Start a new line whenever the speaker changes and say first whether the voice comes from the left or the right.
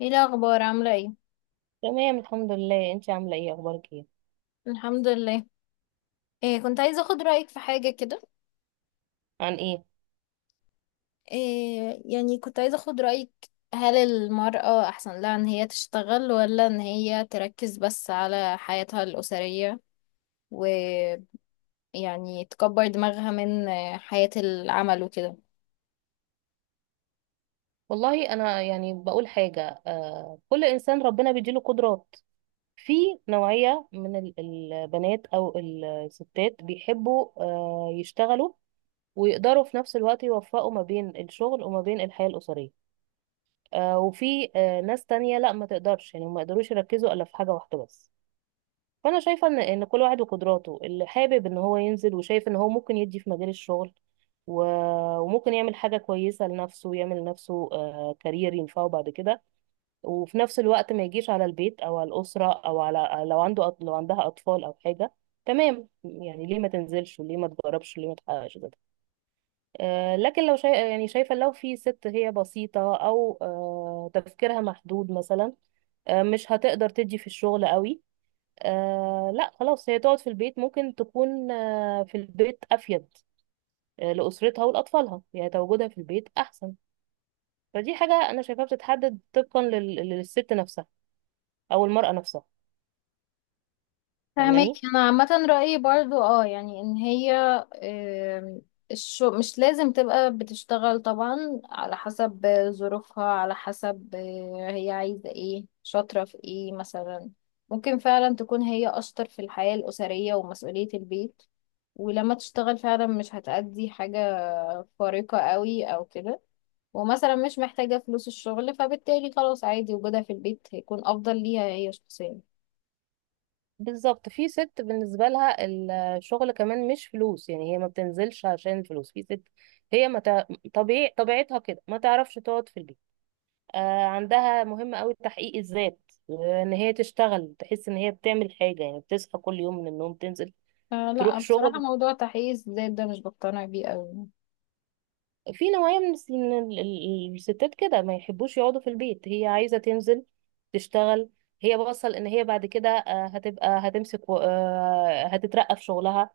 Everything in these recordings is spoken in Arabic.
left: ايه الاخبار؟ عامله ايه؟
right: تمام، الحمد لله. انت عامله ايه؟ اخبارك ايه؟
left: الحمد لله. إيه، كنت عايزه اخد رايك في حاجه كده.
right: عن ايه؟
left: إيه؟ كنت عايزه اخد رايك. هل المراه احسن لها ان هي تشتغل، ولا ان هي تركز بس على حياتها الاسريه؟ ويعني تكبر دماغها من حياه العمل وكده.
right: والله انا يعني بقول حاجه. كل انسان ربنا بيديله قدرات. في نوعيه من البنات او الستات بيحبوا يشتغلوا، ويقدروا في نفس الوقت يوفقوا ما بين الشغل وما بين الحياه الاسريه. وفي ناس تانية، لا، ما تقدرش يعني ما يقدروش يركزوا الا في حاجه واحده بس. فانا شايفه ان كل واحد وقدراته اللي حابب ان هو ينزل، وشايف ان هو ممكن يدي في مجال الشغل. وممكن يعمل حاجه كويسه لنفسه، يعمل لنفسه كارير ينفعه بعد كده، وفي نفس الوقت ما يجيش على البيت او على الاسره، او على لو عندها اطفال او حاجه. تمام، يعني ليه ما تنزلش وليه ما تجربش وليه ما تحققش كده؟ لكن لو يعني شايفه، لو في ست هي بسيطه او تفكيرها محدود مثلا، مش هتقدر تدي في الشغل قوي. لا، خلاص، هي تقعد في البيت، ممكن تكون في البيت أفيد، لأسرتها ولأطفالها، يعني تواجدها في البيت أحسن. فدي حاجة أنا شايفاها بتتحدد طبقا للست نفسها، أو المرأة نفسها.
left: فهمك.
right: فاهماني؟
left: انا عامه رايي برضو اه، ان هي، آم، الشو مش لازم تبقى بتشتغل طبعا، على حسب ظروفها، على حسب هي عايزه ايه، شاطره في ايه مثلا. ممكن فعلا تكون هي اشطر في الحياه الاسريه ومسؤوليه البيت، ولما تشتغل فعلا مش هتأدي حاجه خارقه قوي او كده، ومثلا مش محتاجه فلوس الشغل، فبالتالي خلاص عادي، وجودها في البيت هيكون افضل ليها هي شخصيا.
right: بالظبط، في ست بالنسبة لها الشغل كمان مش فلوس، يعني هي ما بتنزلش عشان الفلوس. في ست هي ما تع- طبيعي طبيعتها كده ما تعرفش تقعد في البيت. عندها مهم قوي تحقيق الذات، ان هي تشتغل، تحس ان هي بتعمل حاجة، يعني بتصحى كل يوم من النوم تنزل
left: آه لا،
right: تروح
left: بصراحة
right: شغل.
left: موضوع تحقيق الذات ده مش بقتنع بيه قوي.
right: في نوعية من الستات كده ما يحبوش يقعدوا في البيت، هي عايزة تنزل تشتغل. هي بوصل ان هي بعد كده هتبقى هتمسك، هتترقى في شغلها.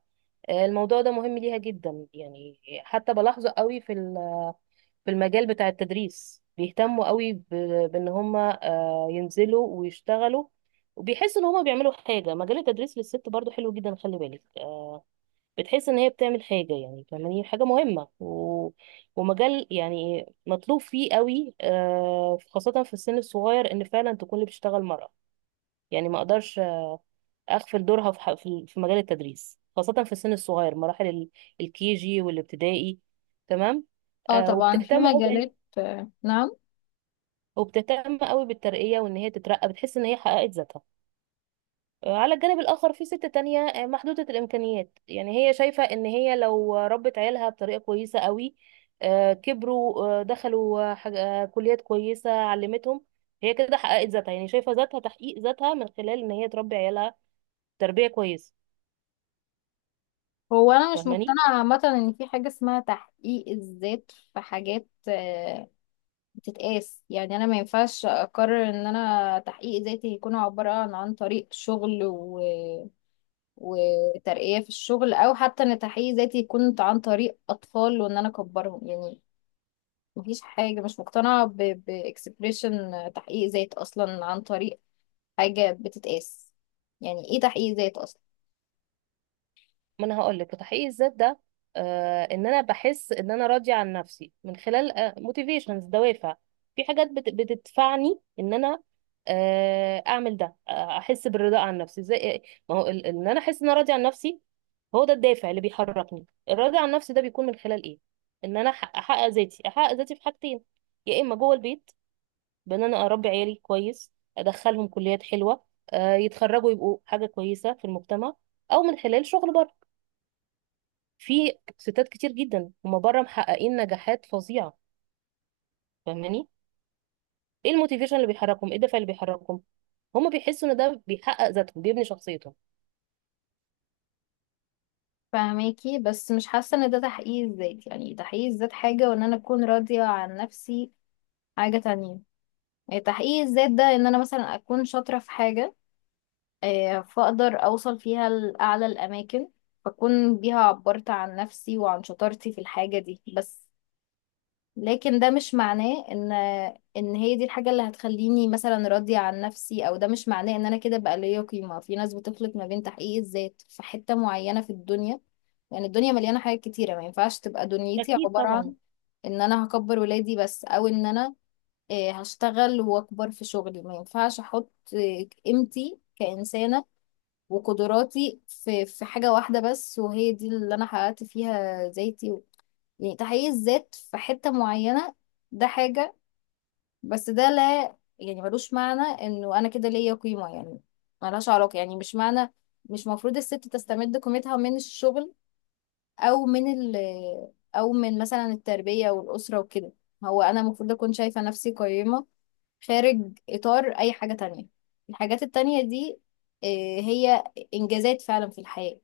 right: الموضوع ده مهم ليها جدا، يعني. حتى بلاحظه قوي في المجال بتاع التدريس، بيهتموا قوي بان هم ينزلوا ويشتغلوا، وبيحسوا ان هم بيعملوا حاجة. مجال التدريس للست برضو حلو جدا، خلي بالك. بتحس ان هي بتعمل حاجه، يعني فاهماني، حاجه مهمه. ومجال يعني مطلوب فيه قوي، خاصه في السن الصغير ان فعلا تكون اللي بتشتغل مرأة. يعني ما اقدرش اغفل دورها في مجال التدريس، خاصه في السن الصغير، مراحل الكي جي والابتدائي. تمام.
left: اه طبعا، في
right: وبتهتم قوي،
left: مجالات، آه نعم.
right: وبتهتم قوي بالترقيه، وان هي تترقى بتحس ان هي حققت ذاتها. على الجانب الآخر في ست تانية محدودة الإمكانيات، يعني هي شايفة إن هي لو ربت عيالها بطريقة كويسة قوي، كبروا، دخلوا، كليات كويسة، علمتهم. هي كده حققت ذاتها، يعني شايفة ذاتها، تحقيق ذاتها من خلال إن هي تربي عيالها تربية كويسة.
left: هو انا مش
right: فاهماني؟
left: مقتنعة عامة ان في حاجة اسمها تحقيق الذات في حاجات بتتقاس. يعني انا ما ينفعش اقرر ان انا تحقيق ذاتي يكون عبارة عن طريق شغل وترقية في الشغل، او حتى ان تحقيق ذاتي يكون عن طريق اطفال وان انا اكبرهم. يعني مفيش حاجة، مش مقتنعة بإكسبريشن تحقيق ذات أصلا عن طريق حاجة بتتقاس. يعني ايه تحقيق ذات اصلا؟
right: ما انا هقول لك، تحقيق الذات ده، ان انا بحس ان انا راضيه عن نفسي من خلال موتيفيشنز، دوافع. في حاجات بتدفعني ان انا اعمل ده، احس بالرضا عن نفسي، زي ما هو ان انا احس ان انا راضيه عن نفسي. هو ده الدافع اللي بيحركني. الرضا عن نفسي ده بيكون من خلال ايه؟ ان انا احقق ذاتي، احقق ذاتي في حاجتين. يا اما جوه البيت، بان انا اربي عيالي كويس، ادخلهم كليات حلوه، يتخرجوا، يبقوا حاجه كويسه في المجتمع، او من خلال شغل بره. في ستات كتير جدا هما بره محققين نجاحات فظيعه. فاهماني؟ ايه الموتيفيشن اللي بيحركهم؟ ايه الدافع اللي بيحركهم؟ هما بيحسوا ان ده بيحقق ذاتهم، بيبني شخصيتهم.
left: فهماكي، بس مش حاسة ان ده تحقيق الذات. يعني تحقيق الذات حاجة، وان انا اكون راضية عن نفسي حاجة تانية. يعني تحقيق الذات ده ان انا مثلا اكون شاطرة في حاجة، فاقدر اوصل فيها لأعلى الاماكن، فاكون بيها عبرت عن نفسي وعن شطارتي في الحاجة دي بس. لكن ده مش معناه ان هي دي الحاجة اللي هتخليني مثلا راضية عن نفسي، او ده مش معناه ان انا كده بقى ليا قيمة. في ناس بتخلط ما بين تحقيق الذات في حتة معينة في الدنيا. يعني الدنيا مليانة حاجات كتيرة، ما ينفعش تبقى دنيتي
right: اكيد
left: عبارة
right: طبعا.
left: عن ان انا هكبر ولادي بس، او ان انا هشتغل واكبر في شغلي. ما ينفعش احط قيمتي كإنسانة وقدراتي في حاجة واحدة بس، وهي دي اللي انا حققت فيها ذاتي. يعني تحقيق الذات في حتة معينة ده حاجة، بس ده لا يعني، ملوش معنى انه انا كده ليا قيمة. يعني ملهاش علاقة، يعني مش معنى، مش مفروض الست تستمد قيمتها من الشغل او من ال او من مثلا التربية والأسرة وكده. هو انا المفروض اكون شايفة نفسي قيمة خارج اطار اي حاجة تانية. الحاجات التانية دي، آه، هي انجازات فعلا في الحياة.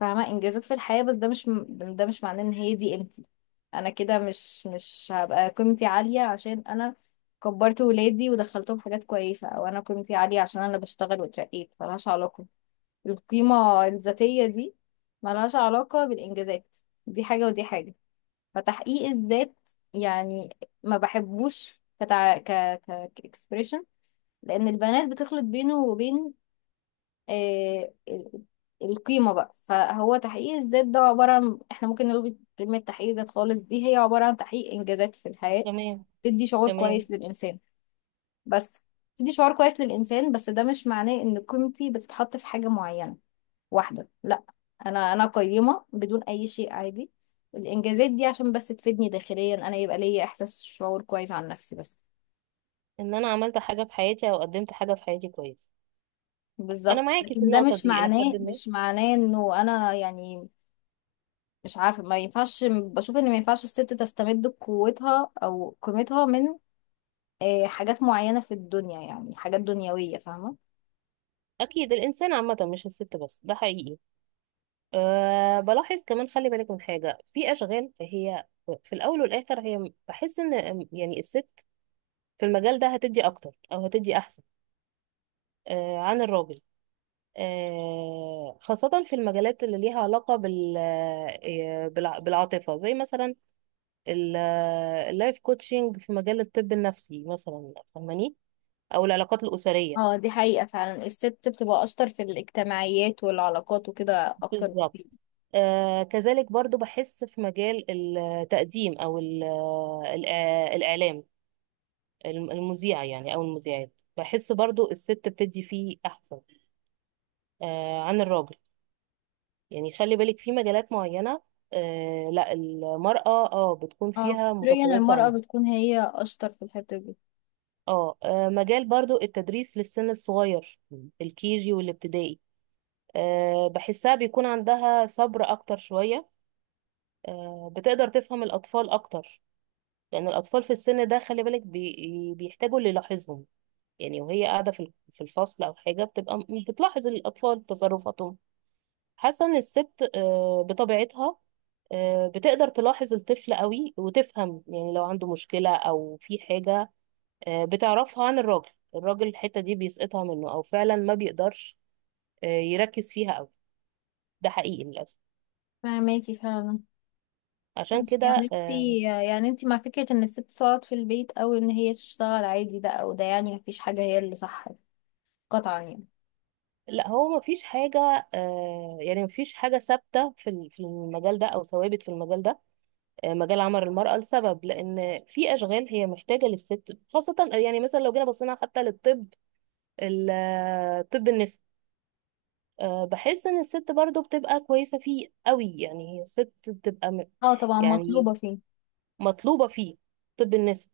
left: فاهمة، انجازات في الحياة، بس ده مش، ده مش معناه ان هي دي قيمتي. انا كده مش هبقى قيمتي عالية عشان انا كبرت ولادي ودخلتهم حاجات كويسة، او انا قيمتي عالية عشان انا بشتغل واترقيت. ملهاش علاقة. القيمة الذاتية دي ملهاش علاقة بالانجازات. دي حاجة ودي حاجة. فتحقيق الذات، يعني، ما بحبوش كتع... ك ك كاكسبريشن، لان البنات بتخلط بينه وبين آه، ال- القيمة بقى. فهو تحقيق الذات ده عبارة عن، احنا ممكن نلغي كلمة تحقيق ذات خالص، دي هي عبارة عن تحقيق إنجازات في الحياة،
right: تمام،
left: تدي شعور
right: تمام.
left: كويس للإنسان بس. تدي شعور كويس للإنسان، بس ده مش معناه إن قيمتي بتتحط في حاجة معينة واحدة. لا، أنا أنا قيمة بدون أي شيء، عادي. الإنجازات دي عشان بس تفيدني داخليا أنا، يبقى ليا إحساس، شعور كويس عن نفسي بس.
right: ان انا عملت حاجه في حياتي او قدمت حاجه في حياتي كويس. انا
left: بالظبط،
right: معاكي في
left: لكن ده
right: النقطه
left: مش
right: دي الى
left: معناه،
right: حد ما.
left: مش معناه إنه أنا يعني، مش عارفة، ما ينفعش، بشوف ان ما ينفعش الست تستمد قوتها او قيمتها من حاجات معينة في الدنيا، يعني حاجات دنيوية، فاهمة.
right: اكيد، الانسان عامه مش الست بس، ده حقيقي. بلاحظ كمان، خلي بالك من حاجه، في اشغال هي في الاول والاخر، هي بحس ان، يعني، الست في المجال ده هتدي اكتر او هتدي احسن، عن الراجل، خاصة في المجالات اللي ليها علاقة بالعاطفة، زي مثلا اللايف كوتشنج، في مجال الطب النفسي مثلا، فاهماني؟ أو العلاقات الأسرية.
left: اه دي حقيقة فعلا، الست بتبقى اشطر في الاجتماعيات والعلاقات وكده اكتر.
right: بالظبط. كذلك برضو بحس في مجال التقديم، أو الإعلام، المذيع، يعني، أو المذيعات، بحس برضو الست بتدي فيه أحسن، عن الراجل. يعني خلي بالك، في مجالات معينة، لا، المرأة بتكون
left: اه
right: فيها
left: فطريا
right: متفوقة
left: المرأة
right: عنه.
left: بتكون هي اشطر في الحتة دي.
right: مجال برضو التدريس للسن الصغير، الكيجي والابتدائي. بحسها بيكون عندها صبر أكتر شوية، بتقدر تفهم الأطفال أكتر. لأن الأطفال في السن ده، خلي بالك، بيحتاجوا اللي يلاحظهم، يعني، وهي قاعدة في الفصل أو حاجة، بتبقى بتلاحظ الأطفال، تصرفاتهم. حاسه ان الست بطبيعتها بتقدر تلاحظ الطفل قوي وتفهم، يعني لو عنده مشكله او في حاجه، بتعرفها عن الراجل. الراجل الحته دي بيسقطها منه، او فعلا ما بيقدرش يركز فيها قوي. ده حقيقي للاسف.
left: فاهماكي فعلا.
right: عشان
left: ماشي، يعني
right: كده،
left: انتي، يعني انتي مع فكرة ان الست تقعد في البيت او ان هي تشتغل عادي ده او ده، يعني مفيش حاجة هي اللي صح قطعا يعني.
right: لا، هو ما فيش حاجه، يعني ما فيش حاجه ثابته في المجال ده، او ثوابت في المجال ده. مجال عمل المراه، لسبب، لان في اشغال هي محتاجه للست خاصه، يعني مثلا لو جينا بصينا حتى للطب، الطب النفسي. بحس ان الست برضو بتبقى كويسة فيه قوي، يعني هي الست بتبقى،
left: اه طبعا
right: يعني
left: مطلوبة فيه.
right: مطلوبة فيه، طب النفسي،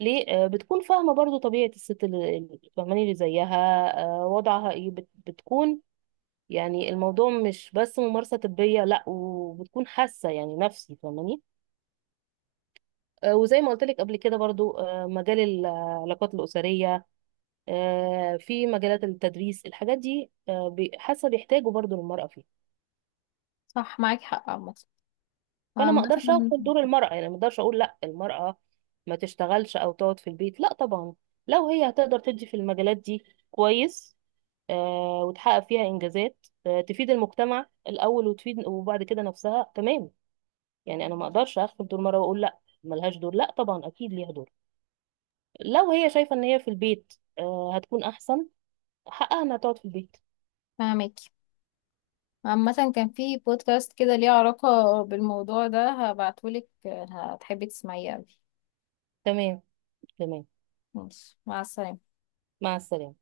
right: ليه؟ بتكون فاهمة برضو طبيعة الست اللي، فاهماني، اللي زيها، وضعها ايه، بتكون، يعني الموضوع مش بس ممارسة طبية، لا، وبتكون حاسة، يعني نفسي، فاهماني؟ وزي ما قلت لك قبل كده برضو، مجال العلاقات الأسرية، في مجالات التدريس، الحاجات دي، حاسة بيحتاجوا برضو للمرأة فيها.
left: صح، معاكي حق عامة،
right: فانا ما
left: عامة.
right: اقدرش اغفل دور المرأة، يعني ما اقدرش اقول لا، المرأة ما تشتغلش او تقعد في البيت، لا طبعا. لو هي هتقدر تدي في المجالات دي، كويس، وتحقق فيها انجازات، تفيد المجتمع الاول، وتفيد، وبعد كده نفسها، تمام. يعني انا ما اقدرش اغفل دور المرأة واقول لا، ملهاش دور. لا طبعا، اكيد ليها دور. لو هي شايفة ان هي في البيت هتكون احسن، حقها انها تقعد في البيت.
left: فاهمك. عامة كان في بودكاست كده ليه علاقة بالموضوع ده، هبعتهولك، هتحبي تسمعيه أوي.
right: تمام، تمام.
left: ماشي، مع السلامة.
right: مع السلامة.